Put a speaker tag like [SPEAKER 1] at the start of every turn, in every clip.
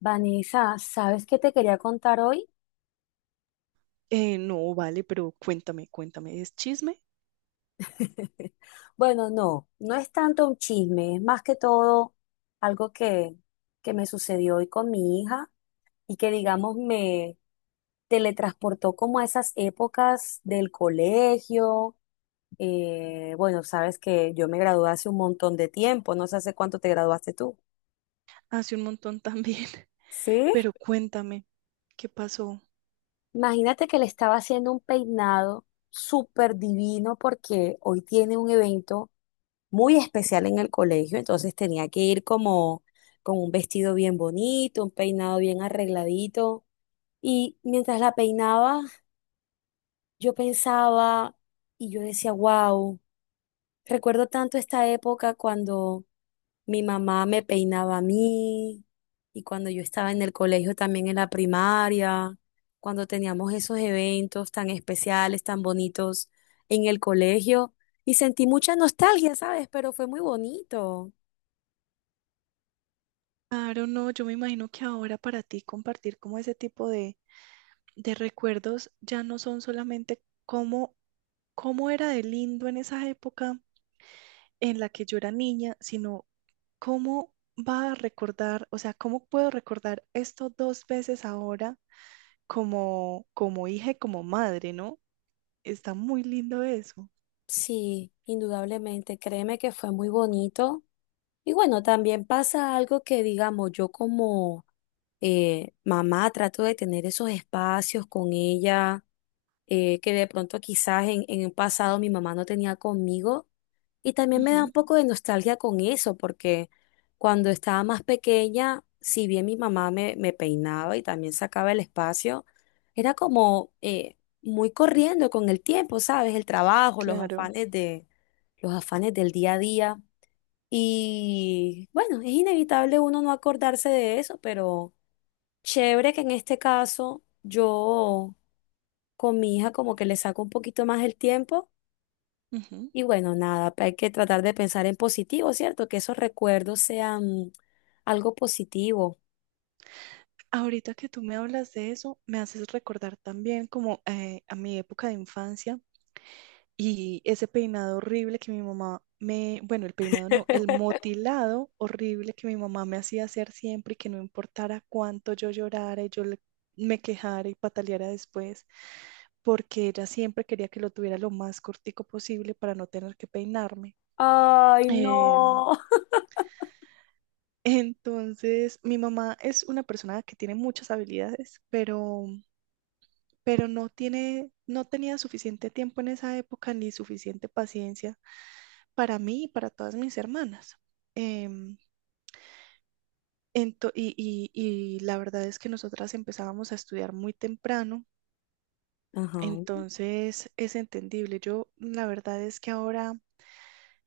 [SPEAKER 1] Vanessa, ¿sabes qué te quería contar hoy?
[SPEAKER 2] No, vale, pero cuéntame, cuéntame. Es chisme
[SPEAKER 1] Bueno, no, no es tanto un chisme, es más que todo algo que me sucedió hoy con mi hija y que, digamos, me teletransportó como a esas épocas del colegio. Bueno, sabes que yo me gradué hace un montón de tiempo, no sé hace cuánto te graduaste tú.
[SPEAKER 2] hace un montón también,
[SPEAKER 1] ¿Sí?
[SPEAKER 2] pero cuéntame, ¿qué pasó?
[SPEAKER 1] Imagínate que le estaba haciendo un peinado súper divino porque hoy tiene un evento muy especial en el colegio, entonces tenía que ir como con un vestido bien bonito, un peinado bien arregladito. Y mientras la peinaba, yo pensaba y yo decía, wow, recuerdo tanto esta época cuando mi mamá me peinaba a mí y cuando yo estaba en el colegio también en la primaria, cuando teníamos esos eventos tan especiales, tan bonitos en el colegio. Y sentí mucha nostalgia, ¿sabes? Pero fue muy bonito.
[SPEAKER 2] Claro, no, yo me imagino que ahora para ti compartir como ese tipo de recuerdos ya no son solamente cómo, cómo era de lindo en esa época en la que yo era niña, sino cómo va a recordar, o sea, cómo puedo recordar esto dos veces ahora como, como hija y como madre, ¿no? Está muy lindo eso.
[SPEAKER 1] Sí, indudablemente. Créeme que fue muy bonito. Y bueno, también pasa algo que, digamos, yo como mamá trato de tener esos espacios con ella, que de pronto quizás en el pasado mi mamá no tenía conmigo. Y también me da un poco de nostalgia con eso, porque cuando estaba más pequeña, si bien mi mamá me peinaba y también sacaba el espacio, era como muy corriendo con el tiempo, ¿sabes? El trabajo,
[SPEAKER 2] Claro.
[SPEAKER 1] los afanes del día a día. Y bueno, es inevitable uno no acordarse de eso, pero chévere que en este caso yo con mi hija como que le saco un poquito más el tiempo.
[SPEAKER 2] Ujú.
[SPEAKER 1] Y bueno, nada, hay que tratar de pensar en positivo, ¿cierto? Que esos recuerdos sean algo positivo.
[SPEAKER 2] Ahorita que tú me hablas de eso, me haces recordar también como a mi época de infancia y ese peinado horrible que mi mamá me, bueno, el peinado no, el motilado horrible que mi mamá me hacía hacer siempre y que no importara cuánto yo llorara y me quejara y pataleara después, porque ella siempre quería que lo tuviera lo más cortico posible para no tener que peinarme.
[SPEAKER 1] Ay,
[SPEAKER 2] eh,
[SPEAKER 1] no.
[SPEAKER 2] Entonces, mi mamá es una persona que tiene muchas habilidades, pero no tiene, no tenía suficiente tiempo en esa época ni suficiente paciencia para mí y para todas mis hermanas. Em, y la verdad es que nosotras empezábamos a estudiar muy temprano,
[SPEAKER 1] Ajá.
[SPEAKER 2] entonces es entendible. Yo, la verdad es que ahora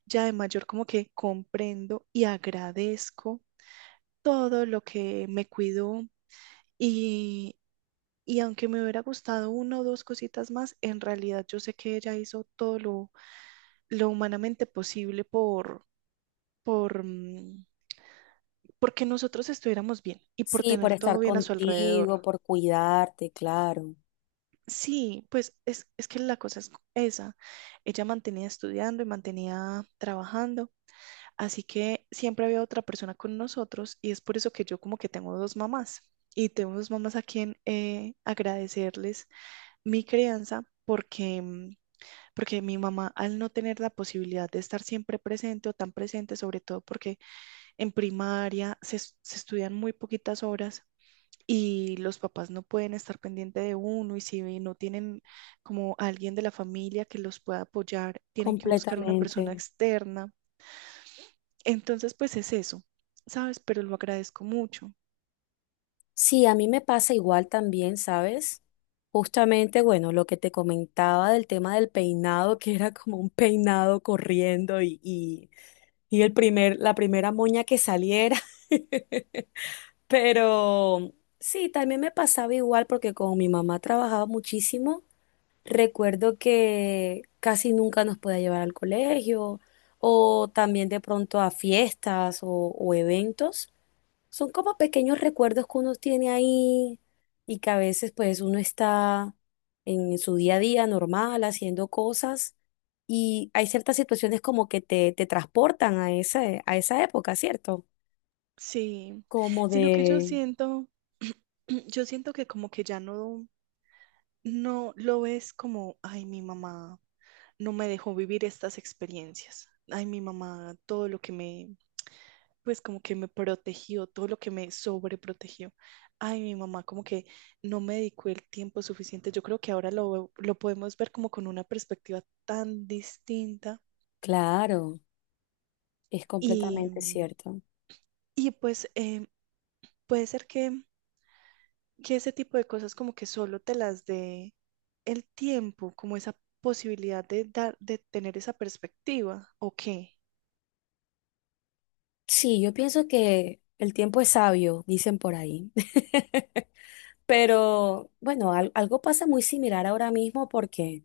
[SPEAKER 2] ya de mayor como que comprendo y agradezco todo lo que me cuidó y Y aunque me hubiera gustado una o dos cositas más, en realidad yo sé que ella hizo todo lo humanamente posible por, porque nosotros estuviéramos bien y por
[SPEAKER 1] Sí, por
[SPEAKER 2] tener
[SPEAKER 1] estar
[SPEAKER 2] todo bien a su alrededor.
[SPEAKER 1] contigo, por cuidarte, claro.
[SPEAKER 2] Sí, pues es que la cosa es esa. Ella mantenía estudiando y mantenía trabajando, así que siempre había otra persona con nosotros y es por eso que yo como que tengo dos mamás y tengo dos mamás a quien agradecerles mi crianza porque, porque mi mamá, al no tener la posibilidad de estar siempre presente o tan presente, sobre todo porque en primaria se, se estudian muy poquitas horas y los papás no pueden estar pendiente de uno y si no tienen como alguien de la familia que los pueda apoyar, tienen que buscar una
[SPEAKER 1] Completamente.
[SPEAKER 2] persona externa. Entonces, pues es eso, ¿sabes? Pero lo agradezco mucho.
[SPEAKER 1] Sí, a mí me pasa igual también, ¿sabes? Justamente, bueno, lo que te comentaba del tema del peinado, que era como un peinado corriendo y la primera moña que saliera. Pero sí, también me pasaba igual porque como mi mamá trabajaba muchísimo, recuerdo que casi nunca nos podía llevar al colegio o también de pronto a fiestas o eventos. Son como pequeños recuerdos que uno tiene ahí y que a veces pues uno está en su día a día normal haciendo cosas y hay ciertas situaciones como que te transportan a a esa época, ¿cierto?
[SPEAKER 2] Sí,
[SPEAKER 1] Como
[SPEAKER 2] sino que yo
[SPEAKER 1] de...
[SPEAKER 2] siento, yo siento que como que ya no, no lo ves como, ay, mi mamá no me dejó vivir estas experiencias. Ay, mi mamá, todo lo que me, pues como que me protegió, todo lo que me sobreprotegió. Ay, mi mamá, como que no me dedicó el tiempo suficiente. Yo creo que ahora lo podemos ver como con una perspectiva tan distinta,
[SPEAKER 1] Claro, es
[SPEAKER 2] y,
[SPEAKER 1] completamente cierto.
[SPEAKER 2] y pues puede ser que ese tipo de cosas como que solo te las dé el tiempo, como esa posibilidad de dar, de tener esa perspectiva, ¿o qué?
[SPEAKER 1] Sí, yo pienso que el tiempo es sabio, dicen por ahí. Pero bueno, algo pasa muy similar ahora mismo porque...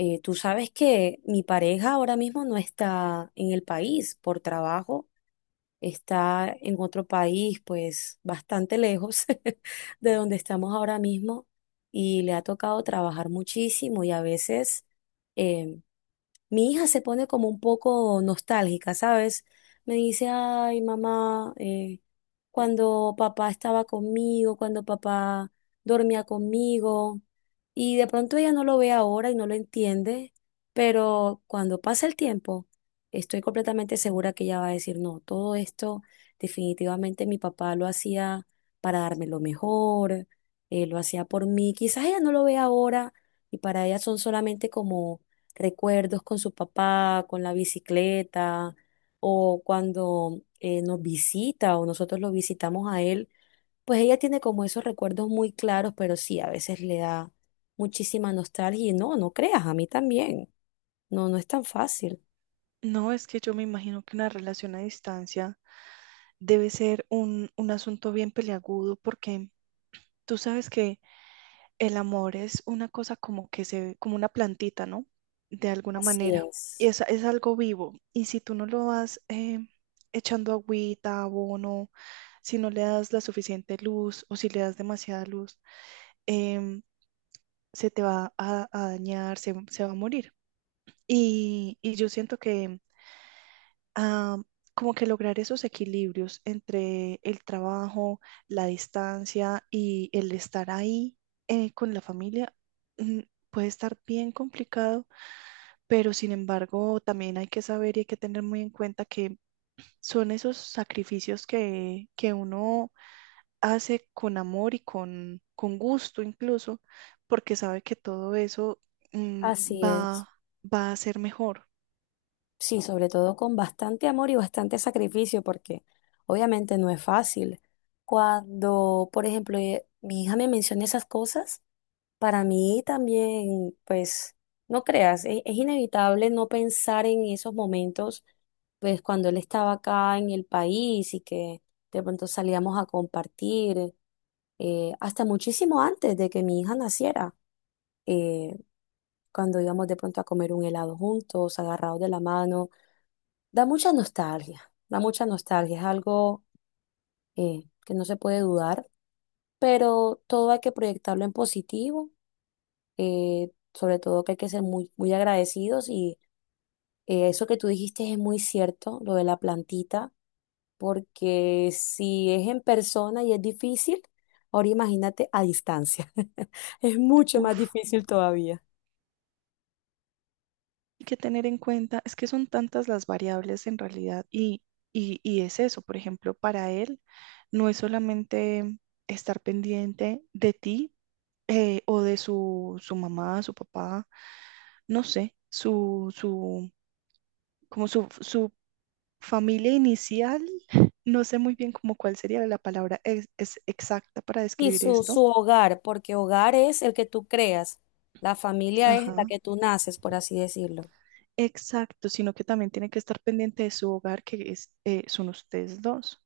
[SPEAKER 1] Tú sabes que mi pareja ahora mismo no está en el país por trabajo, está en otro país, pues bastante lejos de donde estamos ahora mismo y le ha tocado trabajar muchísimo y a veces, em, mi hija se pone como un poco nostálgica, ¿sabes? Me dice, ay, mamá, cuando papá estaba conmigo, cuando papá dormía conmigo, y de pronto ella no lo ve ahora y no lo entiende, pero cuando pasa el tiempo, estoy completamente segura que ella va a decir, no, todo esto definitivamente mi papá lo hacía para darme lo mejor, lo hacía por mí, quizás ella no lo ve ahora y para ella son solamente como recuerdos con su papá, con la bicicleta, o cuando nos visita o nosotros lo visitamos a él, pues ella tiene como esos recuerdos muy claros, pero sí, a veces le da muchísima nostalgia y no, no creas, a mí también. No, no es tan fácil.
[SPEAKER 2] No, es que yo me imagino que una relación a distancia debe ser un asunto bien peliagudo porque tú sabes que el amor es una cosa como que se como una plantita, ¿no? De alguna
[SPEAKER 1] Así
[SPEAKER 2] manera. Y
[SPEAKER 1] es,
[SPEAKER 2] es algo vivo. Y si tú no lo vas, echando agüita, abono, si no le das la suficiente luz o si le das demasiada luz, em, se te va a dañar, se va a morir. Y yo siento que, ah, como que lograr esos equilibrios entre el trabajo, la distancia y el estar ahí con la familia, mm, puede estar bien complicado, pero sin embargo también hay que saber y hay que tener muy en cuenta que son esos sacrificios que uno hace con amor y con gusto incluso, porque sabe que todo eso,
[SPEAKER 1] así es.
[SPEAKER 2] va, va a ser mejor.
[SPEAKER 1] Sí, sobre todo con bastante amor y bastante sacrificio, porque obviamente no es fácil. Cuando, por ejemplo, mi hija me menciona esas cosas, para mí también, pues, no creas, es, inevitable no pensar en esos momentos, pues, cuando él estaba acá en el país y que de pronto salíamos a compartir, hasta muchísimo antes de que mi hija naciera, eh, cuando íbamos de pronto a comer un helado juntos, agarrados de la mano. Da mucha nostalgia, es algo que no se puede dudar, pero todo hay que proyectarlo en positivo, sobre todo que hay que ser muy, muy agradecidos y eso que tú dijiste es muy cierto, lo de la plantita, porque si es en persona y es difícil, ahora imagínate a distancia, es mucho más
[SPEAKER 2] Uf,
[SPEAKER 1] difícil todavía.
[SPEAKER 2] y que tener en cuenta es que son tantas las variables en realidad y es eso, por ejemplo, para él no es solamente estar pendiente de ti, o de su, su mamá, su papá, no sé, su, como su familia inicial, no sé muy bien como cuál sería la palabra es exacta para
[SPEAKER 1] Y
[SPEAKER 2] describir esto.
[SPEAKER 1] su hogar, porque hogar es el que tú creas, la familia es la
[SPEAKER 2] Ajá.
[SPEAKER 1] que tú naces, por así decirlo.
[SPEAKER 2] Exacto, sino que también tiene que estar pendiente de su hogar, que es, son ustedes dos.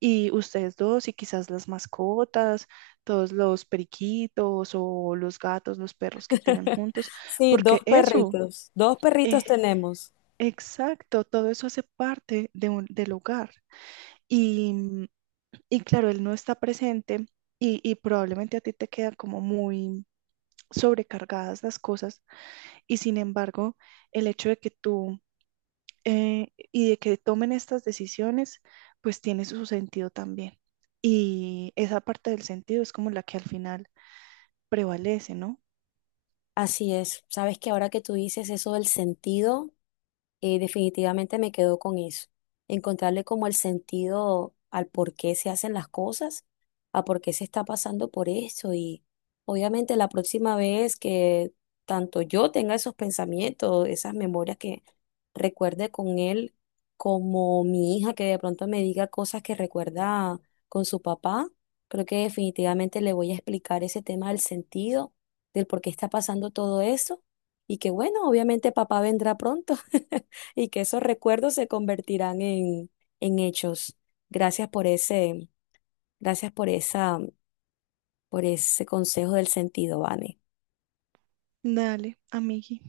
[SPEAKER 2] Y ustedes dos y quizás las mascotas, todos los periquitos o los gatos, los perros que tengan juntos,
[SPEAKER 1] Sí,
[SPEAKER 2] porque
[SPEAKER 1] dos
[SPEAKER 2] eso,
[SPEAKER 1] perritos. Dos perritos
[SPEAKER 2] eh,
[SPEAKER 1] tenemos.
[SPEAKER 2] exacto, todo eso hace parte de del hogar. Y, y claro, él no está presente y probablemente a ti te queda como muy sobrecargadas las cosas. Y sin embargo, el hecho de que tú, y de que tomen estas decisiones, pues tiene su sentido también. Y esa parte del sentido es como la que al final prevalece, ¿no?
[SPEAKER 1] Así es. Sabes que ahora que tú dices eso del sentido. Definitivamente me quedo con eso, encontrarle como el sentido al por qué se hacen las cosas, a por qué se está pasando por eso y obviamente la próxima vez que tanto yo tenga esos pensamientos, esas memorias que recuerde con él, como mi hija que de pronto me diga cosas que recuerda con su papá, creo que definitivamente le voy a explicar ese tema del sentido, del por qué está pasando todo eso y que bueno, obviamente papá vendrá pronto. Y que esos recuerdos se convertirán en hechos. Gracias por ese, gracias por esa, por ese consejo del sentido, Vane.
[SPEAKER 2] Dale, amigui,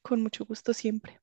[SPEAKER 2] con mucho gusto siempre.